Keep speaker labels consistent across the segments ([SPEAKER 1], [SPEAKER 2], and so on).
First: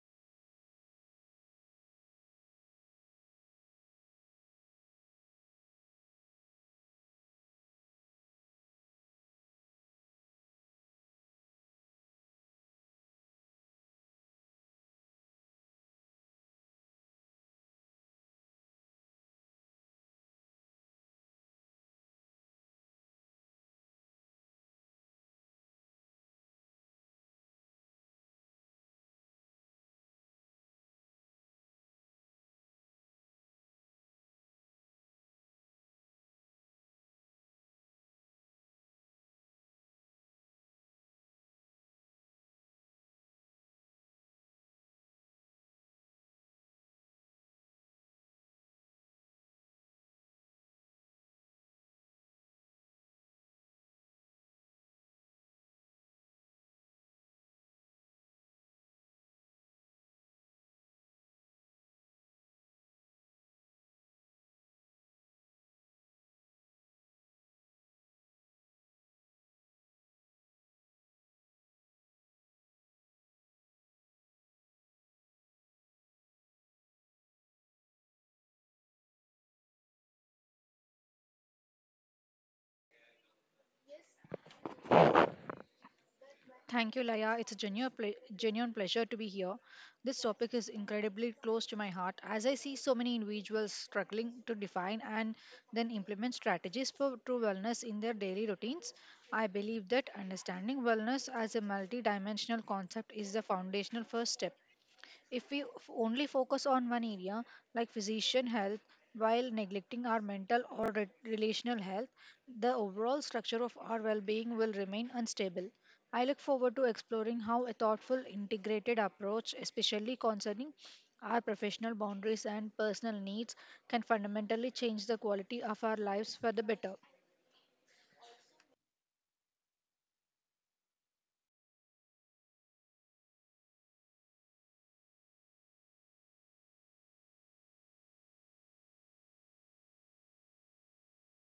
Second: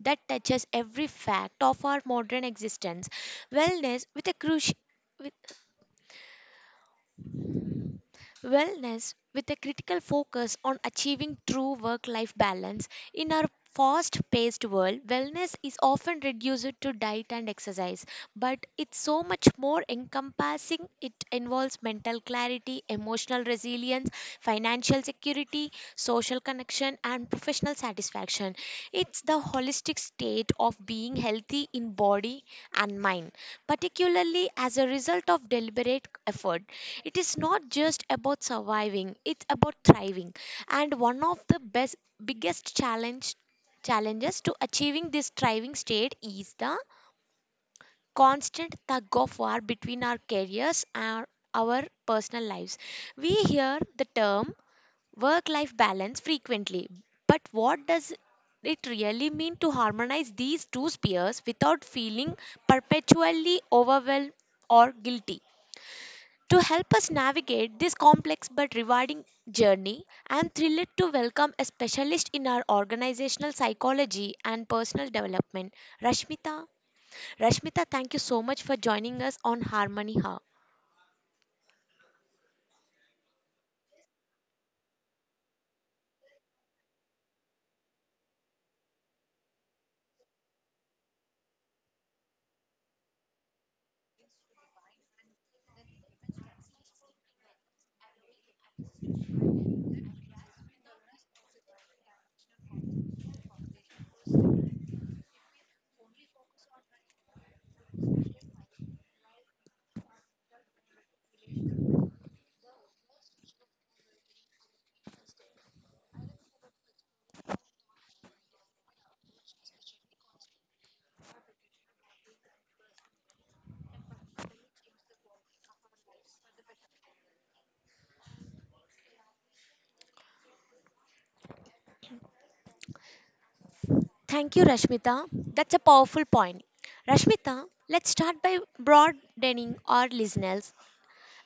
[SPEAKER 1] that touches every fact of our modern existence wellness with a crucial wellness with a critical focus on achieving true work life balance. In our fast paced world, wellness is often reduced to diet and exercise, but it's so much more encompassing. It involves mental clarity, emotional resilience, financial security, social connection, and professional satisfaction. It's the holistic state of being healthy in body and mind, particularly as a result of deliberate effort. It is not just about surviving, it's about thriving. And one of the best biggest challenge challenges to achieving this thriving state is the constant tug of war between our careers and our personal lives. We hear the term work life balance frequently, but what does it really mean to harmonize these two spheres without feeling perpetually overwhelmed or guilty? To help us navigate this complex but rewarding journey, I am thrilled to welcome a specialist in our organizational psychology and personal development, Rashmita. Rashmita, thank you so much for joining us on Harmony Hub.
[SPEAKER 2] Thank you, Laya. It's a genuine pleasure to be here. This topic is incredibly close to my heart, as I see so many individuals struggling to define and then implement strategies for true wellness in their daily routines. I believe that understanding wellness as a multidimensional concept is the foundational first step. If we only focus on one area, like physician health, while neglecting our mental or relational health, the overall structure of our well being will remain unstable. I look forward to exploring how a thoughtful, integrated approach, especially concerning our professional boundaries and personal needs, can fundamentally change the quality of our lives for the better.
[SPEAKER 1] Thank you, Rashmita. That's a powerful point. Rashmita, let's start by broadening our listeners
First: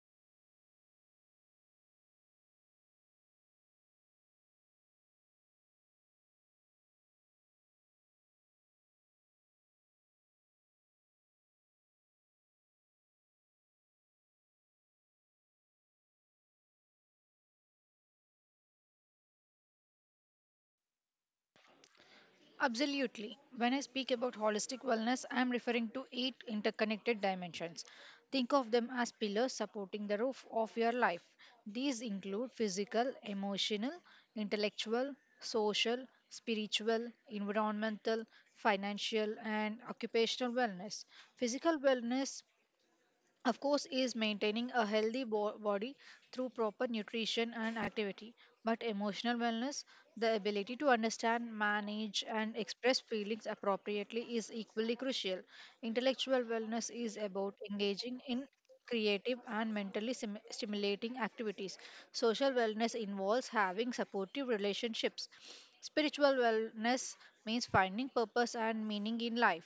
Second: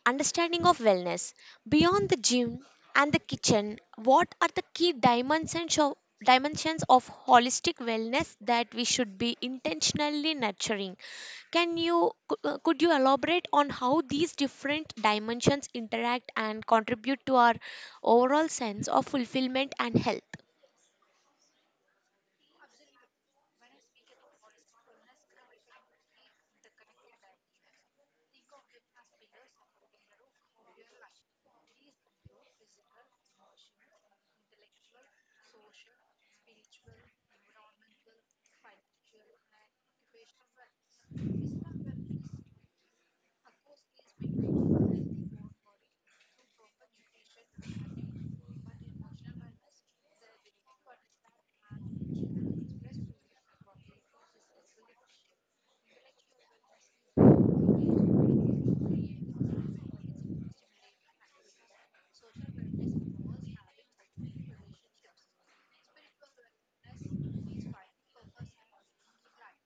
[SPEAKER 1] understanding of wellness. Beyond the gym and the kitchen, what are the key dimensions of holistic wellness that we should be intentionally nurturing? Could you elaborate on how these different dimensions interact and contribute to our overall sense of fulfillment and health?
[SPEAKER 2] Absolutely. When I speak about holistic wellness, I am referring to eight interconnected dimensions. Think of them as pillars supporting the roof of your life. These include physical, emotional, intellectual, social, spiritual, environmental, financial, and occupational wellness. Physical wellness, of course, is maintaining a healthy body through proper nutrition and activity, but emotional wellness, the ability to understand, manage, and express feelings appropriately, is equally crucial. Intellectual wellness is about engaging in creative and mentally stimulating activities. Social wellness involves having supportive relationships. Spiritual wellness means finding purpose and meaning in life,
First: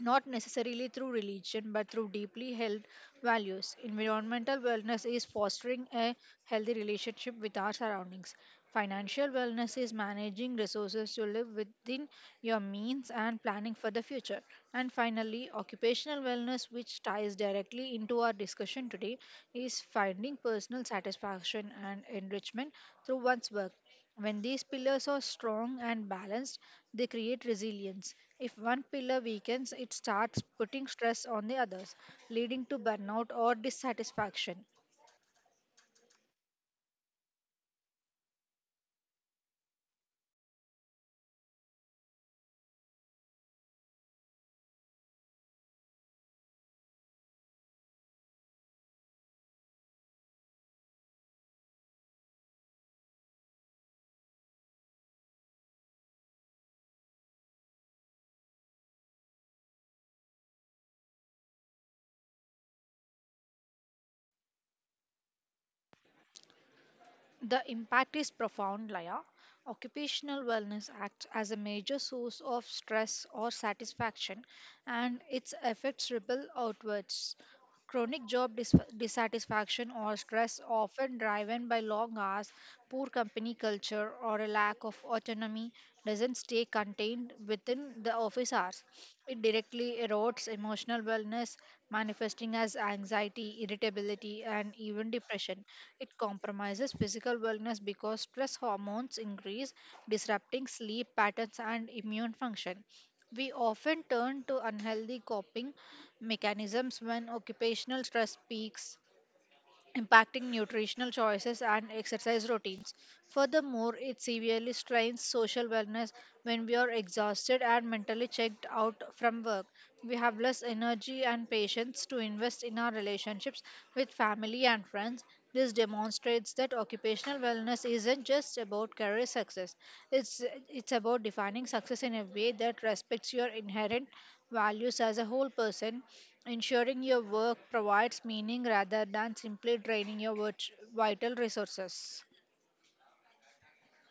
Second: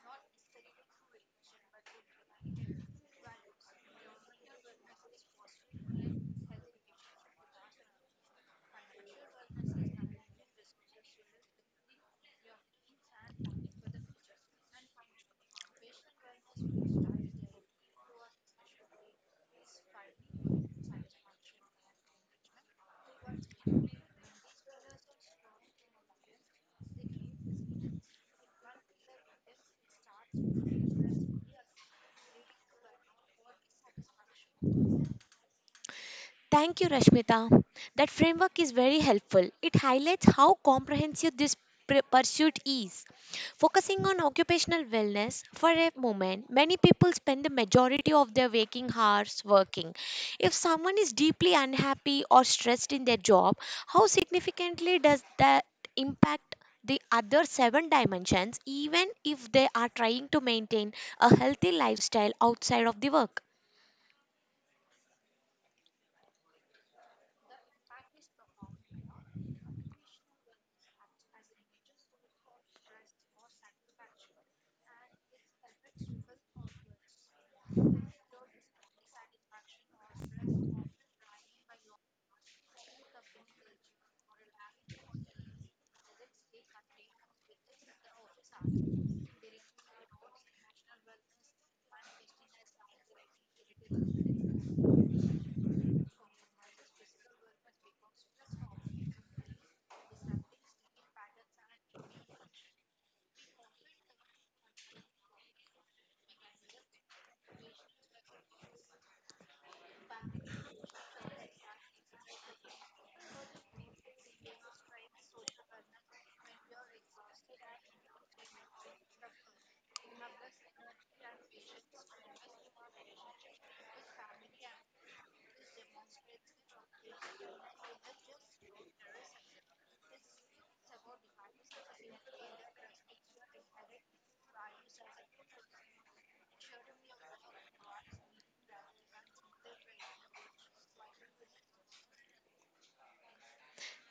[SPEAKER 2] not necessarily through religion but through deeply held values. Environmental wellness is fostering a healthy relationship with our surroundings. Financial wellness is managing resources to live within your means and planning for the future. And finally, occupational wellness, which ties directly into our discussion today, is finding personal satisfaction and enrichment through one's work. When these pillars are strong and balanced, they create resilience. If one pillar weakens, it starts putting stress on the others, leading to burnout or dissatisfaction.
[SPEAKER 1] Thank you, Rashmita. That framework is very helpful. It highlights how comprehensive this pursuit is. Focusing on occupational wellness for a moment, many people spend the majority of their waking hours working. If someone is deeply unhappy or stressed in their job, how significantly does that impact the other 7 dimensions, even if they are trying to maintain a healthy lifestyle outside of the work?
[SPEAKER 2] The impact is profound, Laya. Occupational wellness acts as a major source of stress or satisfaction, and its effects ripple outwards. Chronic job dissatisfaction or stress, often driven by long hours, poor company culture, or a lack of autonomy, doesn't stay contained within the office hours. It directly erodes emotional wellness, manifesting as anxiety, irritability, and even depression. It compromises physical wellness because stress hormones increase, disrupting sleep patterns and immune function. We often turn to unhealthy coping mechanisms when occupational stress peaks, impacting nutritional choices and exercise routines. Furthermore, it severely strains social wellness when we are exhausted and mentally checked out from work. We have less energy and patience to invest in our relationships with family and friends. This demonstrates that occupational wellness isn't just about career success. It's it's about defining success in a way that respects your inherent values as a whole person, ensuring your work provides meaning rather than simply draining your vital resources.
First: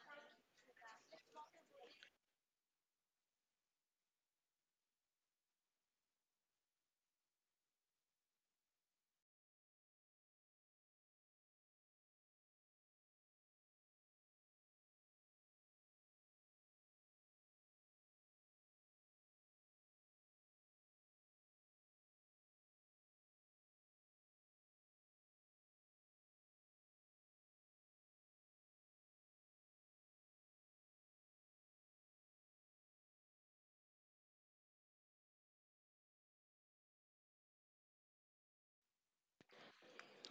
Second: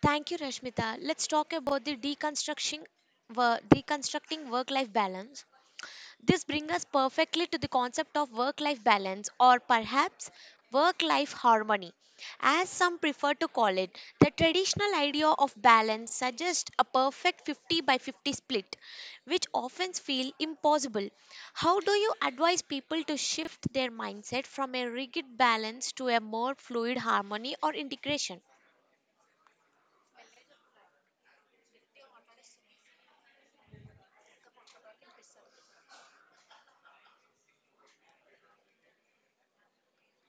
[SPEAKER 1] Thank you, Rashmita. Let's talk about the deconstructing work-life balance. This brings us perfectly to the concept of work-life balance, or perhaps work-life harmony, as some prefer to call it. The traditional idea of balance suggests a perfect 50 by 50 split, which often feel impossible. How do you advise people to shift their mindset from a rigid balance to a more fluid harmony or integration?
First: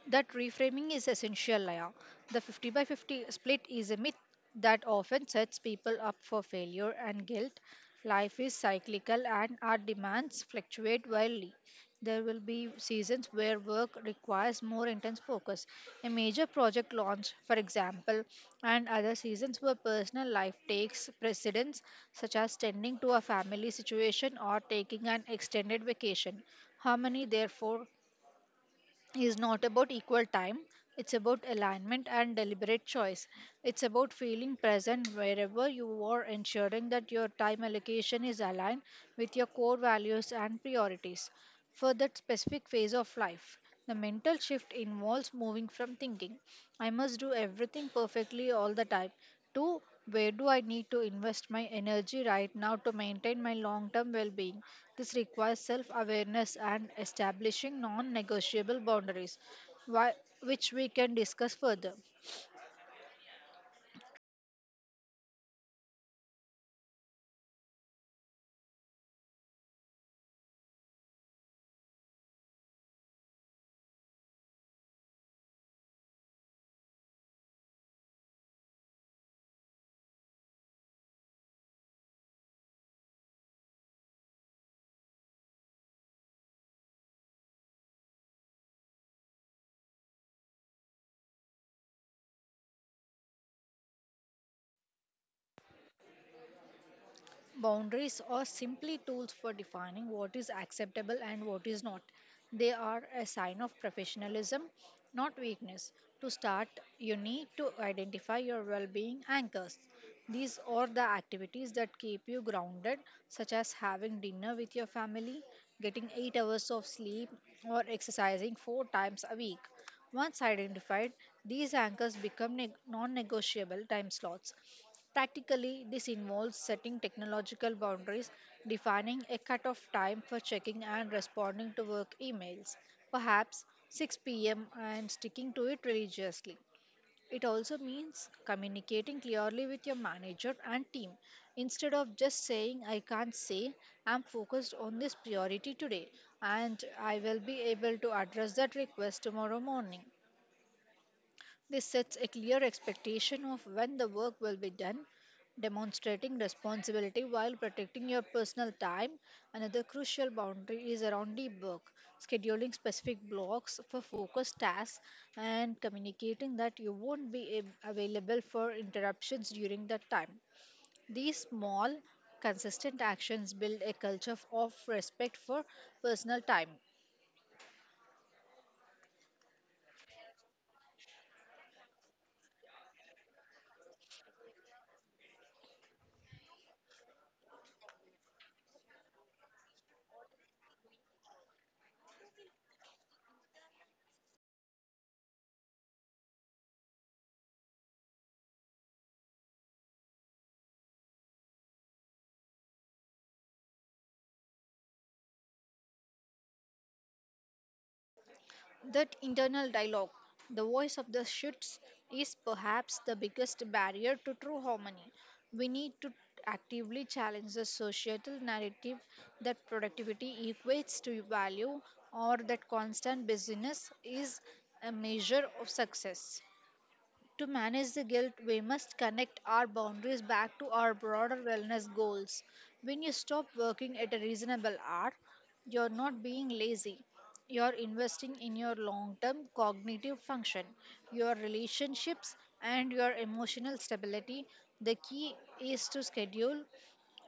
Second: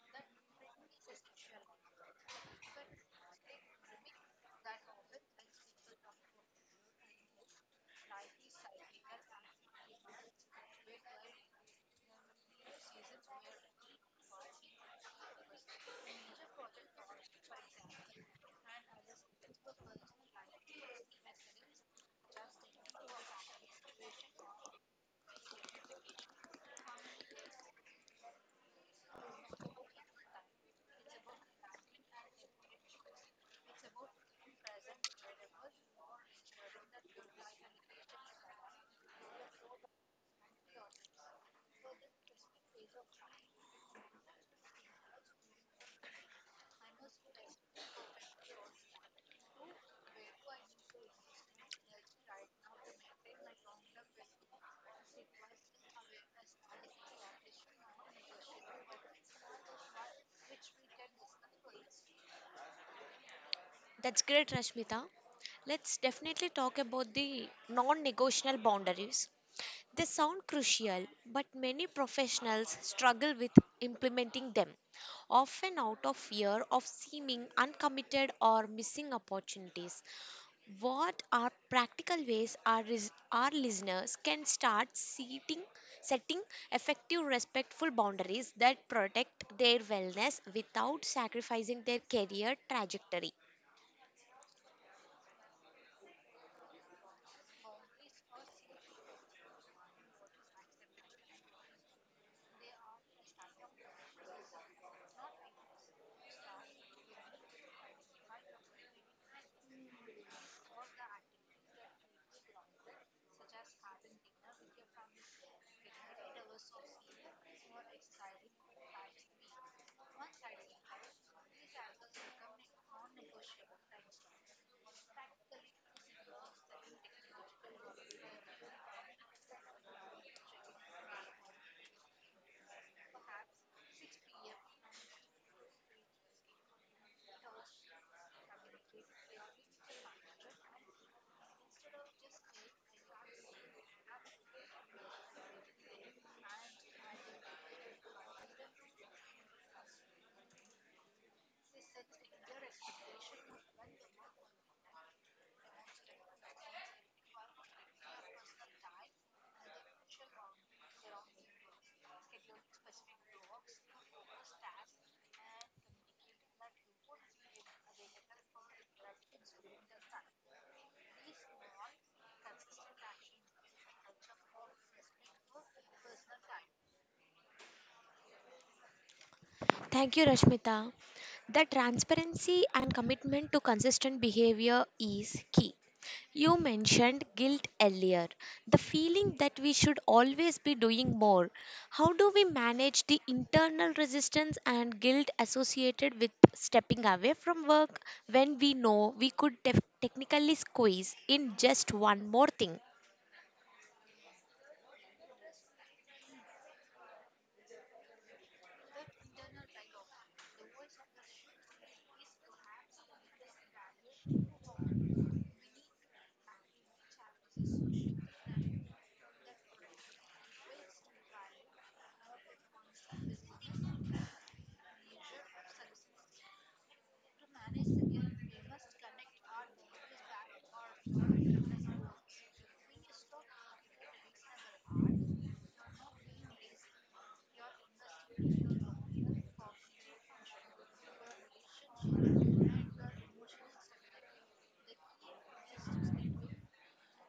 [SPEAKER 2] That reframing is essential, Laya. The 50 by 50 split is a myth that often sets people up for failure and guilt. Life is cyclical, and our demands fluctuate wildly. There will be seasons where work requires more intense focus, a major project launch, for example, and other seasons where personal life takes precedence, such as tending to a family situation or taking an extended vacation. Harmony, therefore, is not about equal time. It's about alignment and deliberate choice. It's about feeling present wherever you are, ensuring that your time allocation is aligned with your core values and priorities for that specific phase of life. The mental shift involves moving from thinking, I must do everything perfectly all the time, to, where do I need to invest my energy right now to maintain my long term well being? This requires self awareness and establishing non negotiable boundaries, whi- which we can discuss further.
[SPEAKER 1] That's great, Rashmita. Let's definitely talk about the non negotiable boundaries. They sound crucial, but many professionals struggle with implementing them, often out of fear of seeming uncommitted or missing opportunities. What are practical ways our listeners can setting effective, respectful boundaries that protect their wellness without sacrificing their career trajectory?
[SPEAKER 2] Boundaries are simply tools for defining what is acceptable and what is not. They are a sign of professionalism, not weakness. To start, you need to identify your well being anchors. These are the activities that keep you grounded, such as having dinner with your family, getting 8 hours of sleep, or exercising 4 times a week. Once identified, these anchors become non negotiable time slots. Practically, this involves setting technological boundaries, defining a cutoff time for checking and responding to work emails, perhaps 6 p.m., and sticking to it religiously. It also means communicating clearly with your manager and team. Instead of just saying, I can't, say, I'm focused on this priority today and I will be able to address that request tomorrow morning. This sets a clear expectation of when the work will be done, demonstrating responsibility while protecting your personal time. Another crucial boundary is around deep work, scheduling specific blocks for focused tasks and communicating that you won't be available for interruptions during that time. These small, consistent actions build a culture of respect for personal time.
[SPEAKER 1] Thank you, Rashmita. The transparency and commitment to consistent behavior is key. You mentioned guilt earlier, the feeling that we should always be doing more. How do we manage the internal resistance and guilt associated with stepping away from work when we know we could technically squeeze in just one more thing?
[SPEAKER 2] That internal dialogue, the voice of the shoots, is perhaps the biggest barrier to true harmony. We need to actively challenge the societal narrative that productivity equates to value, or that constant busyness is a measure of success. To manage the guilt, we must connect our boundaries back to our broader wellness goals. When you stop working at a reasonable hour, you're not being lazy. You're investing in your long term cognitive function, your relationships, and your emotional stability. The key is to schedule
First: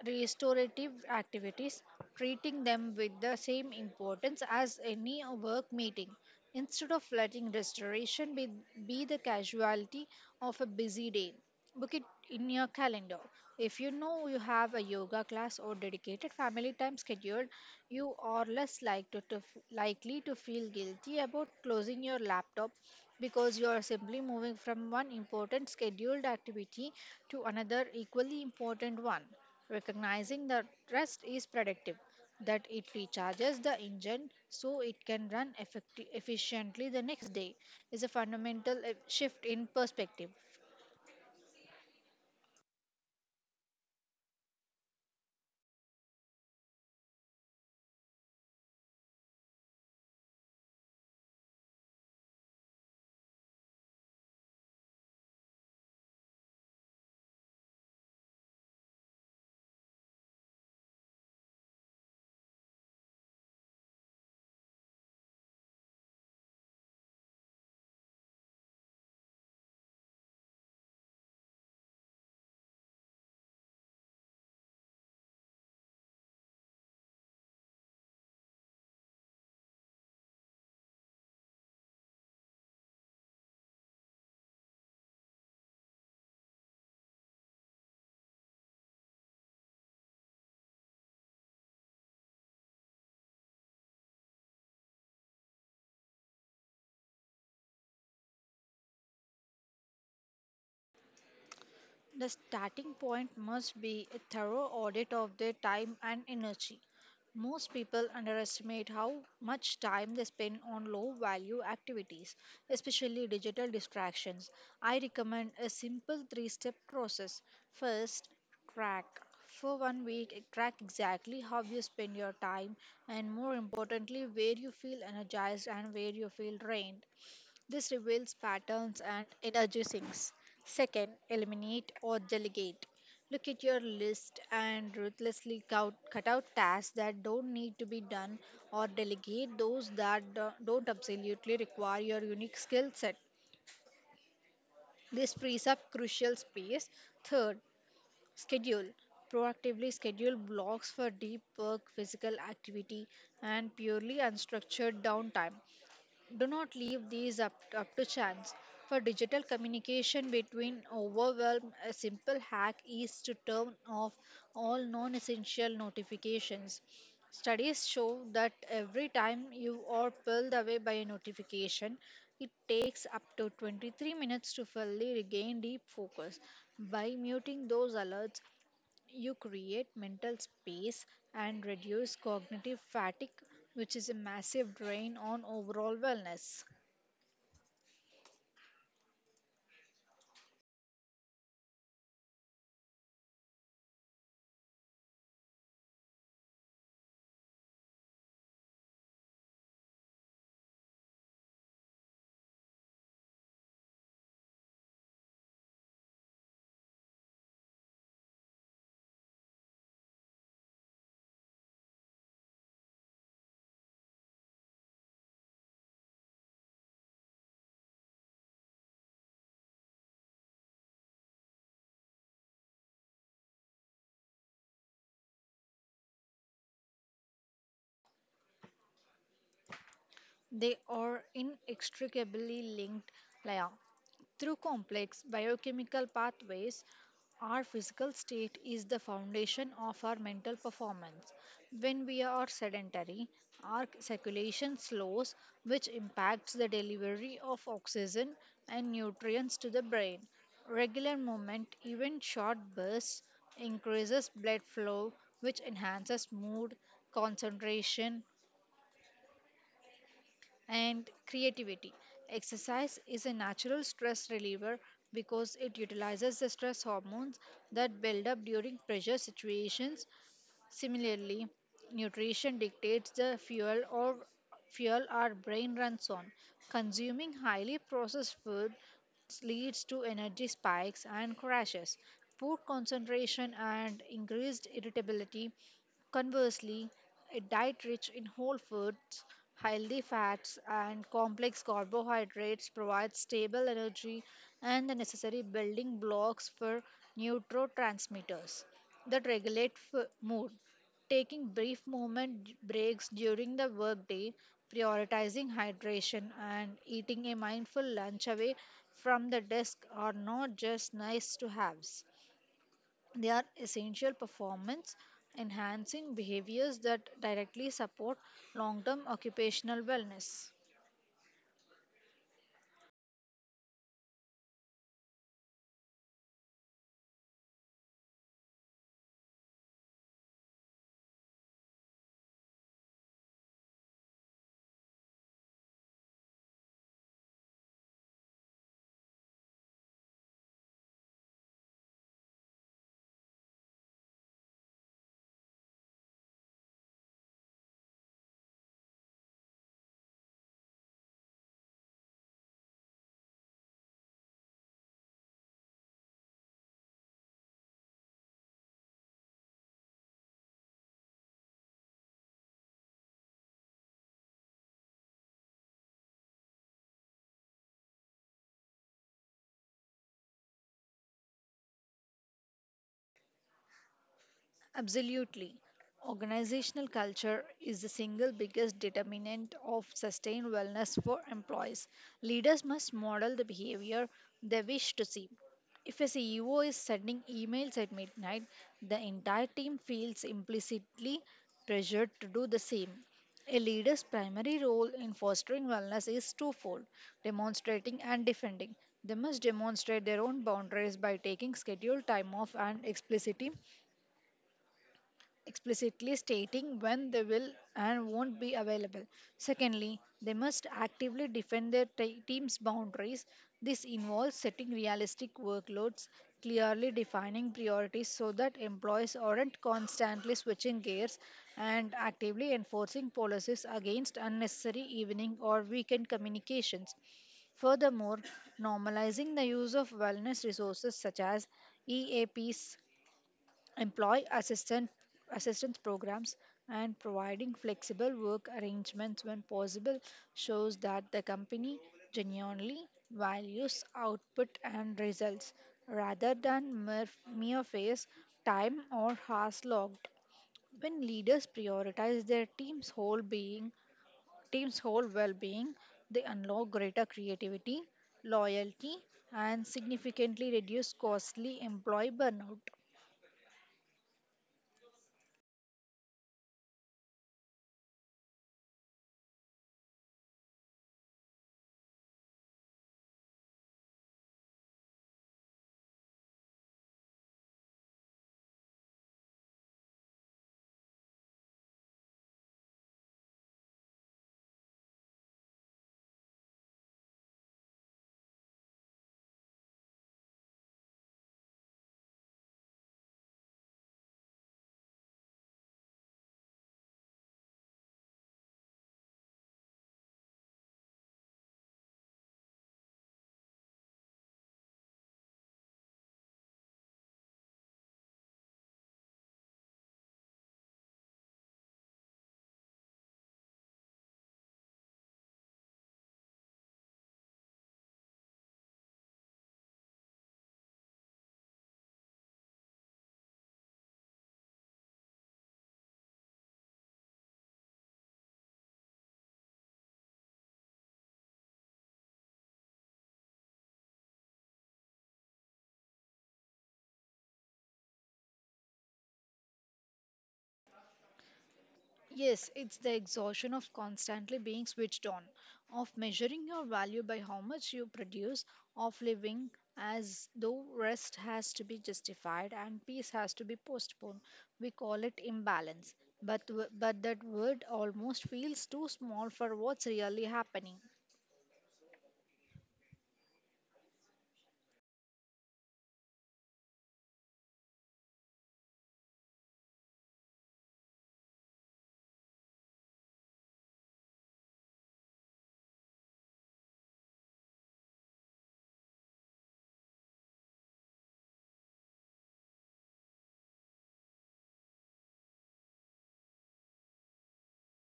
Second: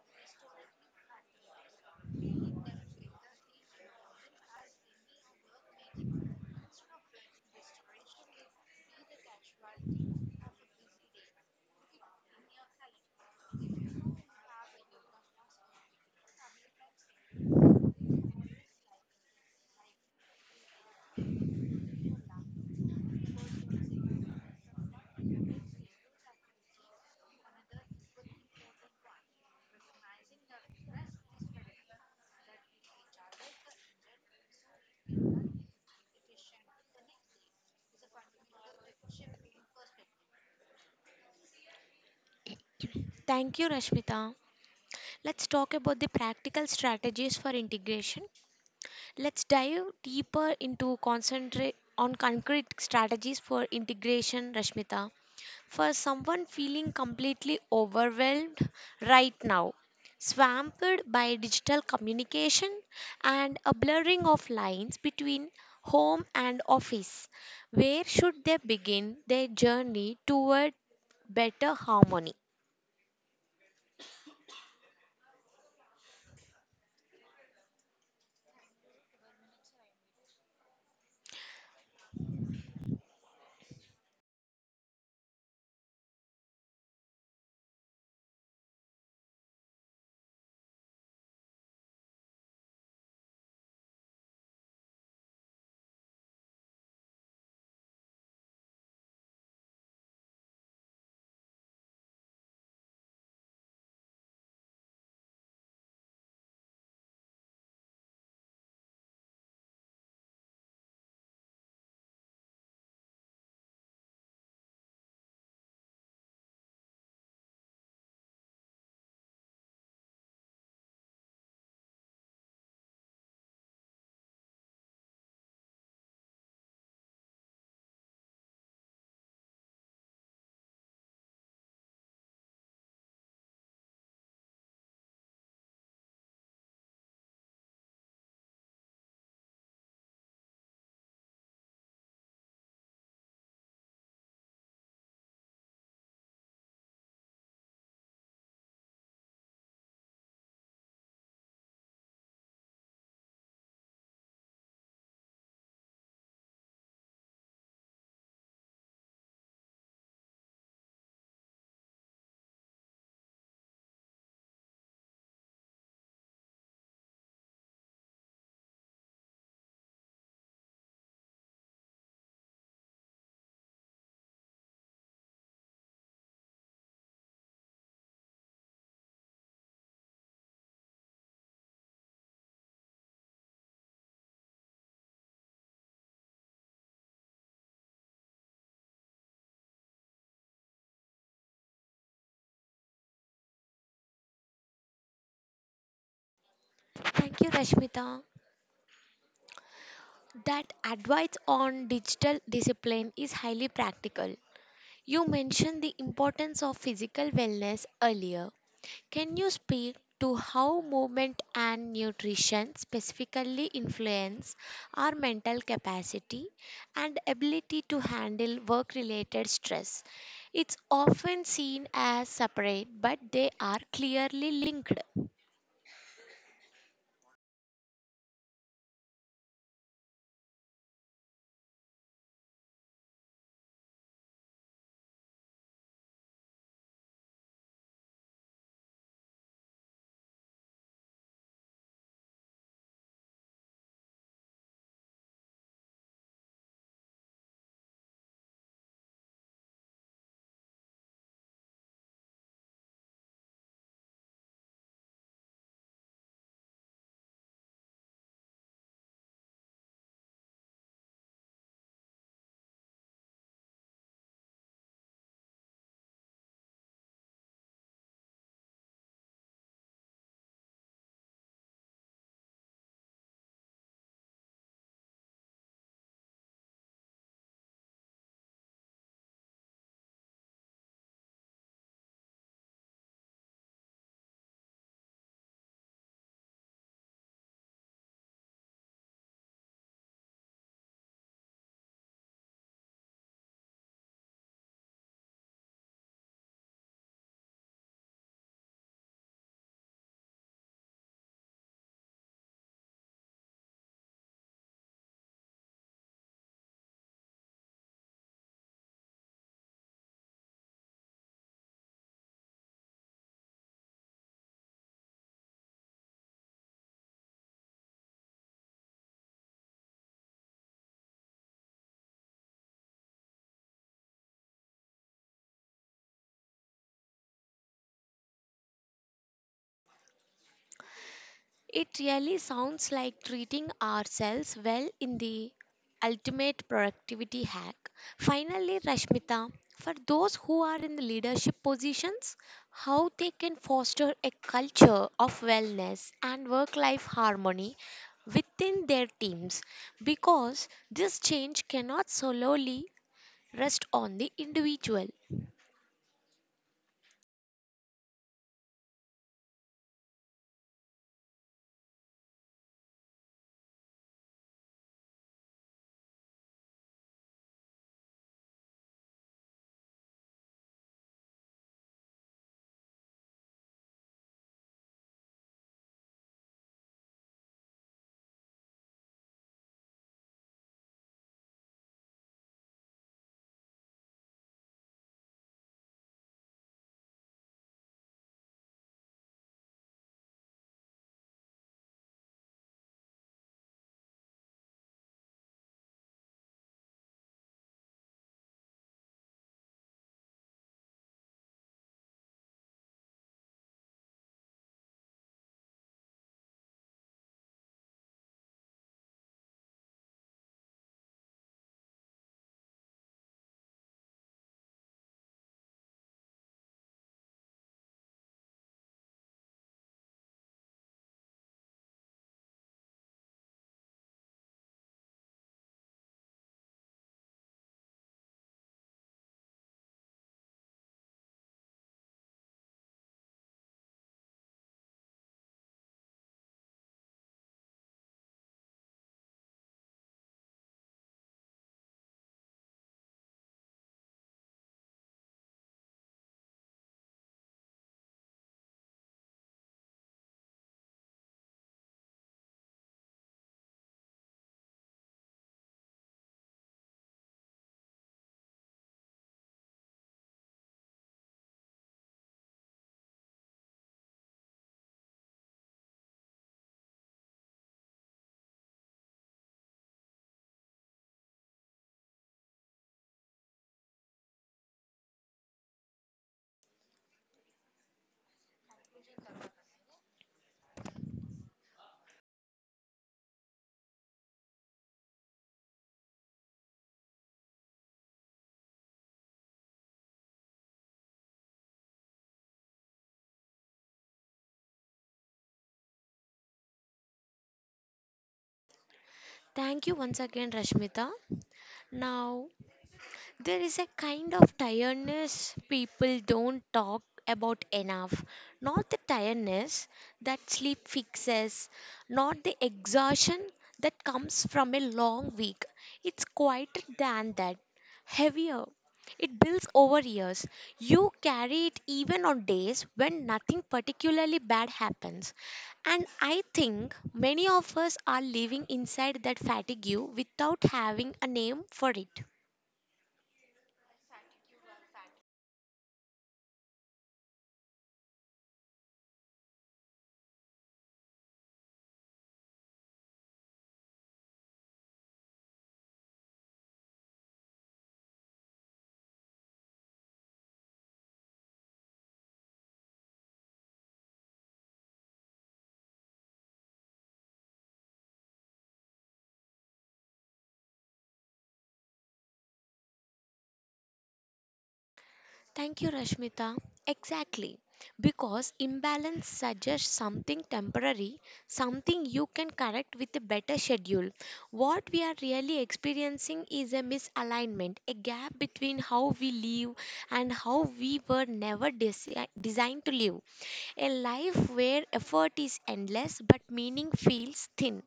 [SPEAKER 2] restorative activities, treating them with the same importance as any work meeting. Instead of letting restoration be the casualty of a busy day, book it in your calendar. If you know you have a yoga class or dedicated family time scheduled, you are less likely to feel guilty about closing your laptop, because you are simply moving from one important scheduled activity to another equally important one. Recognizing that rest is predictive, that it recharges the engine so it can run efficiently the next day, is a fundamental shift in perspective.
[SPEAKER 1] Thank you, Rashmita. Let's talk about the practical strategies for integration Let's dive deeper into concentrate on concrete strategies for integration, Rashmita. For someone feeling completely overwhelmed right now, swamped by digital communication and a blurring of lines between home and office, where should they begin their journey toward better harmony?
[SPEAKER 2] The starting point must be a thorough audit of their time and energy. Most people underestimate how much time they spend on low value activities, especially digital distractions. I recommend a simple three step process. First, track. For one week, track exactly how you spend your time and, more importantly, where you feel energized and where you feel drained. This reveals patterns and energy sinks. Second, eliminate or delegate. Look at your list and ruthlessly cut out tasks that don't need to be done or delegate those that don't absolutely require your unique skill set. This frees up crucial space. Third, schedule. Proactively schedule blocks for deep work, physical activity, and purely unstructured downtime. Do not leave these up to chance. For digital communication between overwhelm, a simple hack is to turn off all non essential notifications. Studies show that every time you are pulled away by a notification, it takes up to 23 minutes to fully regain deep focus. By muting those alerts, you create mental space and reduce cognitive fatigue, which is a massive drain on overall wellness.
[SPEAKER 1] Thank you, Rashmita. That advice on digital discipline is highly practical. You mentioned the importance of physical wellness earlier. Can you speak to how movement and nutrition specifically influence our mental capacity and ability to handle work related stress? It's often seen as separate, but they are clearly linked.
[SPEAKER 2] They are inextricably linked, Laya. Through complex biochemical pathways, our physical state is the foundation of our mental performance. When we are sedentary, our circulation slows, which impacts the delivery of oxygen and nutrients to the brain. Regular movement, even short bursts, increases blood flow, which enhances mood, concentration, and creativity. Exercise is a natural stress reliever because it utilizes the stress hormones that build up during pressure situations. Similarly, nutrition dictates the fuel our brain runs on. Consuming highly processed food leads to energy spikes and crashes, poor concentration, and increased irritability. Conversely, a diet rich in whole foods, healthy fats, and complex carbohydrates provides stable energy and the necessary building blocks for neurotransmitters that regulate mood. Taking brief breaks during the workday, prioritizing hydration, and eating a mindful lunch away from the desk are not just nice to haves. They are essential performance enhancing behaviors that directly support long term occupational wellness.
[SPEAKER 1] It really sounds like treating ourselves well in the ultimate productivity hack. Finally, Rashmita, for those who are in the leadership positions, how they can foster a culture of wellness and work life harmony within their teams because this change cannot solely rest on the individual.
[SPEAKER 2] Absolutely. Organizational culture is the single biggest determinant of sustained wellness for employees. Leaders must model the behavior they wish to see. If a CEO is sending emails at midnight, the entire team feels implicitly pressured to do the same. A leader's primary role in fostering wellness is twofold: demonstrating and defending. They must demonstrate their own boundaries by taking scheduled time off and explicitly stating when they will and won't be available. Secondly, they must actively defend their team's boundaries. This involves setting realistic workloads, clearly defining priorities so that employees aren't constantly switching gears, and actively enforcing policies against unnecessary evening or weekend communications. Furthermore, normalizing the use of wellness resources such as EAPs, employee assistant assistance programs, and providing flexible work arrangements when possible shows that the company genuinely values output and results rather than mere face time or hours logged. When leaders prioritize their team's whole well-being, they unlock greater creativity, loyalty, and significantly reduce costly employee burnout.
[SPEAKER 1] Thank you once again, Rashmita. Now, there is a kind of tiredness people don't talk about enough. Not the tiredness that sleep fixes, not the exhaustion that comes from a long week. It's quieter than that, heavier. It builds over years. You carry it even on days when nothing particularly bad happens. And I think many of us are living inside that fatigue without having a name for it.
[SPEAKER 2] Yes, it's the exhaustion of constantly being switched on, of measuring your value by how much you produce, of living as though rest has to be justified and peace has to be postponed. We call it imbalance, but that word almost feels too small for what's really happening.
[SPEAKER 1] Thank you, Rashmita. Exactly. Because imbalance suggests something temporary, something you can correct with a better schedule. What we are really experiencing is a misalignment, a gap between how we live and how we were never desi- designed to live. A life where effort is endless but meaning feels thin.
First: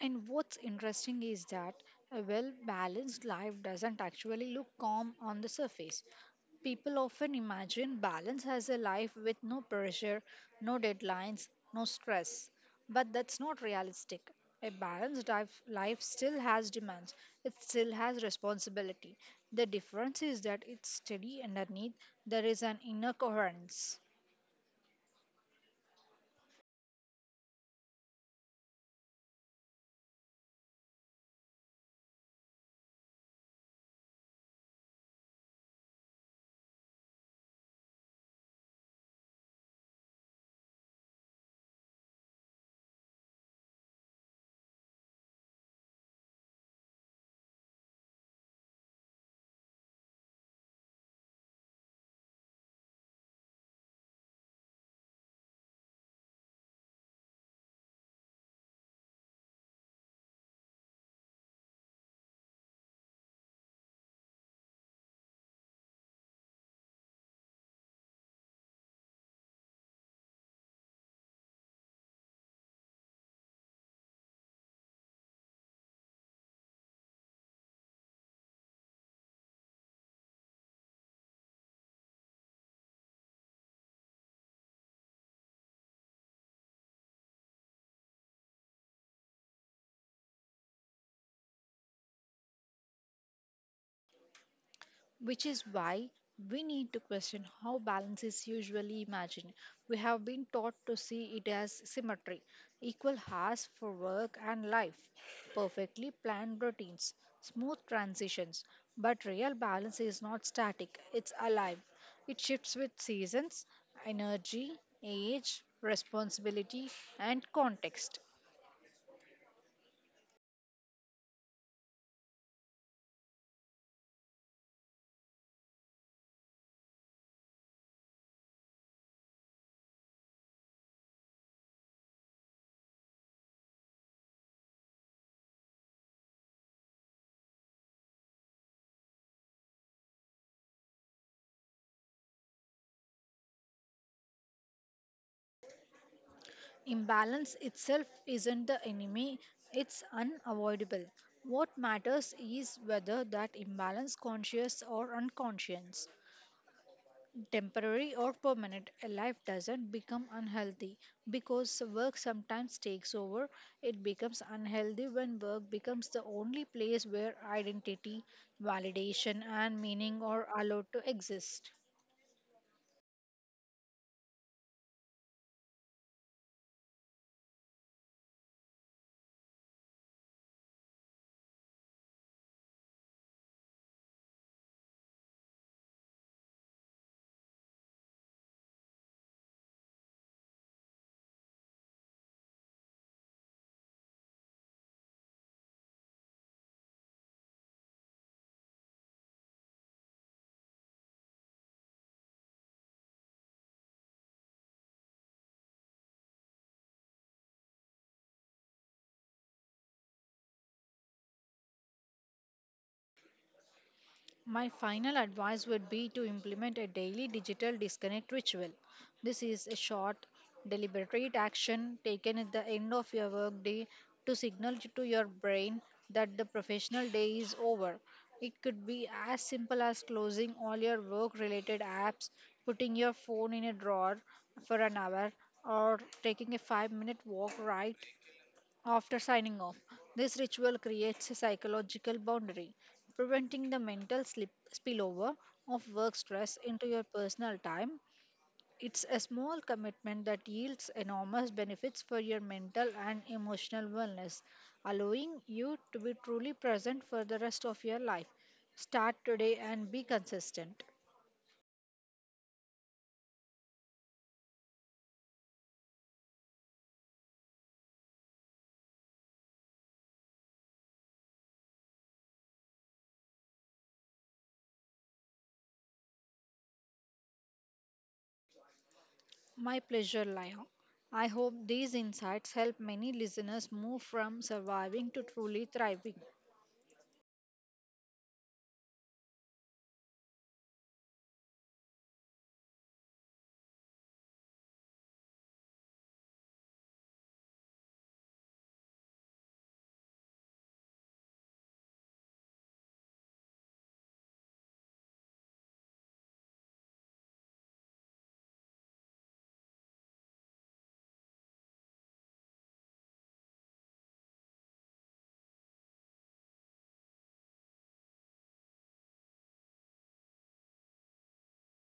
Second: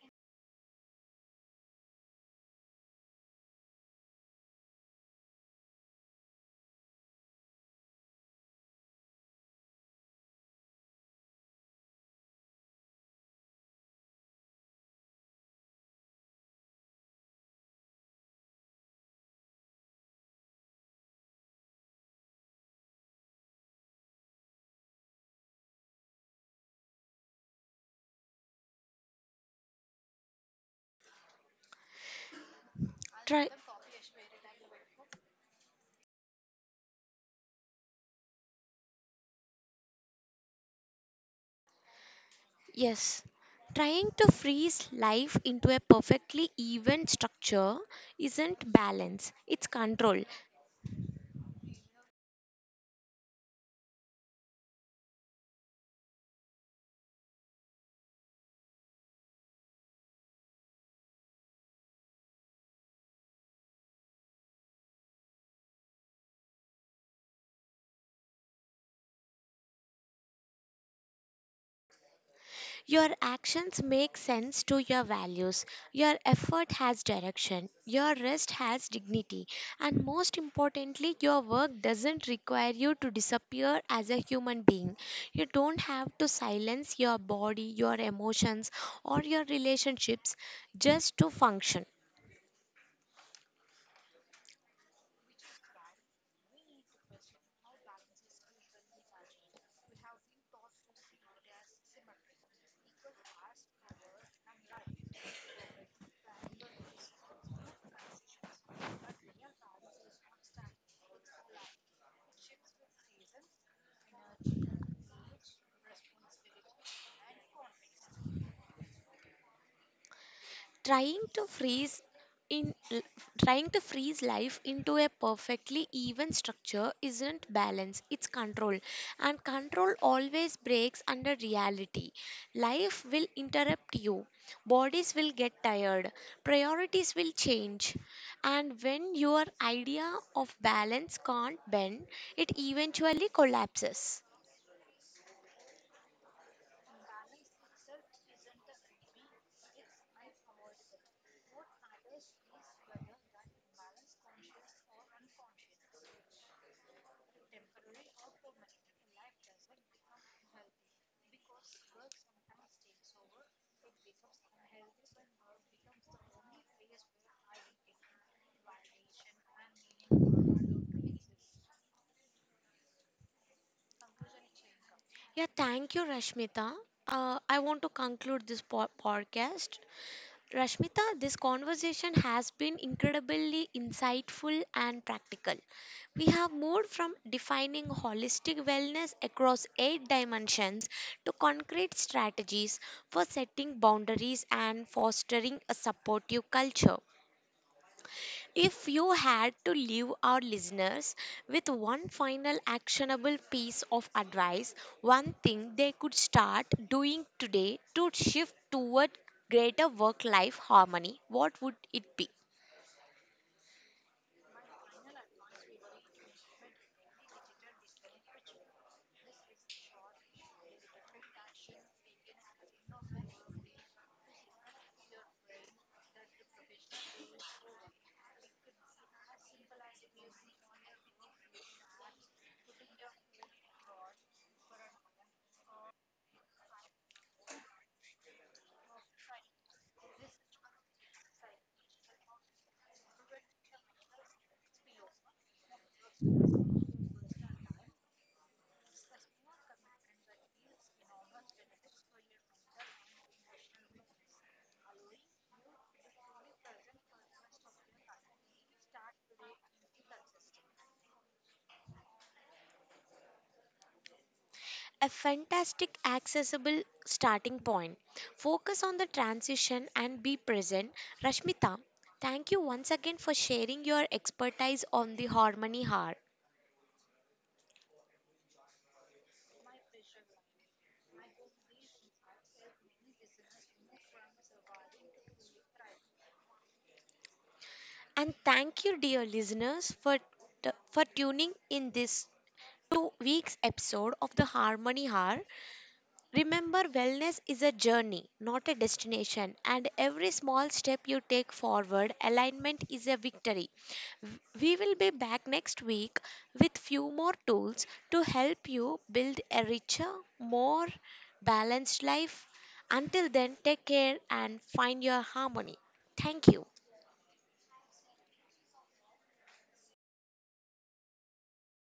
[SPEAKER 2] And what's interesting is that a well balanced life doesn't actually look calm on the surface. People often imagine balance as a life with no pressure, no deadlines, no stress. But that's not realistic. A balanced life still has demands. It still has responsibility. The difference is that it's steady underneath. There is an inner coherence.
[SPEAKER 1] Yes, trying to freeze life into a perfectly even structure isn't balance, it's control. Your actions make sense to your values, your effort has direction, your rest has dignity, and most importantly, your work doesn't require you to disappear as a human being. You don't have to silence your body, your emotions, or your relationships just to function.
[SPEAKER 2] Which is why we need to question how balance is usually imagined. We have been taught to see it as symmetry, equal hours for work and life, perfectly planned routines, smooth transitions. But real balance is not static, it's alive. It shifts with seasons, energy, age, responsibility, and context.
[SPEAKER 1] trying to freeze in l- Trying to freeze life into a perfectly even structure isn't balance, it's control. And control always breaks under reality. Life will interrupt you, bodies will get tired, priorities will change, and when your idea of balance can't bend, it eventually collapses.
[SPEAKER 2] Imbalance itself isn't the enemy, it's unavoidable. What matters is whether that imbalance conscious or unconscious, temporary or permanent, a life doesn't become unhealthy because work sometimes takes over. It becomes unhealthy when work becomes the only place where identity, validation, and meaning are allowed to exist.
[SPEAKER 1] Yeah, thank you, Rashmita. I want to conclude this podcast. Rashmita, this conversation has been incredibly insightful and practical. We have moved from defining holistic wellness across 8 dimensions to concrete strategies for setting boundaries and fostering a supportive culture. If you had to leave our listeners with one final actionable piece of advice, one thing they could start doing today to shift toward greater work life harmony, what would it be?
[SPEAKER 2] My final advice would be to implement a daily digital disconnect ritual. This is a short, deliberate action taken at the end of your workday to signal to your brain that the professional day is over. It could be as simple as closing all your work related apps, putting your phone in a drawer for an hour, or taking a 5-minute walk right after signing off. This ritual creates a psychological boundary, preventing the mental spillover of work stress into your personal time. It's a small commitment that yields enormous benefits for your mental and emotional wellness, allowing you to be truly present for the rest of your life. Start today and be consistent.
[SPEAKER 1] A fantastic, accessible starting point. Focus on the transition and be present. Rashmita, thank you once again for sharing your expertise on the Harmony Hour.
[SPEAKER 2] My pleasure, Lion. I hope these insights help many listeners move from surviving to truly thriving.
[SPEAKER 1] And thank you, dear listeners, for tuning in this to week's episode of the Harmony Hour. Remember, wellness is a journey, not a destination, and every small step you take forward, alignment is a victory. We will be back next week with few more tools to help you build a richer, more balanced life. Until then, take care and find your harmony. Thank you.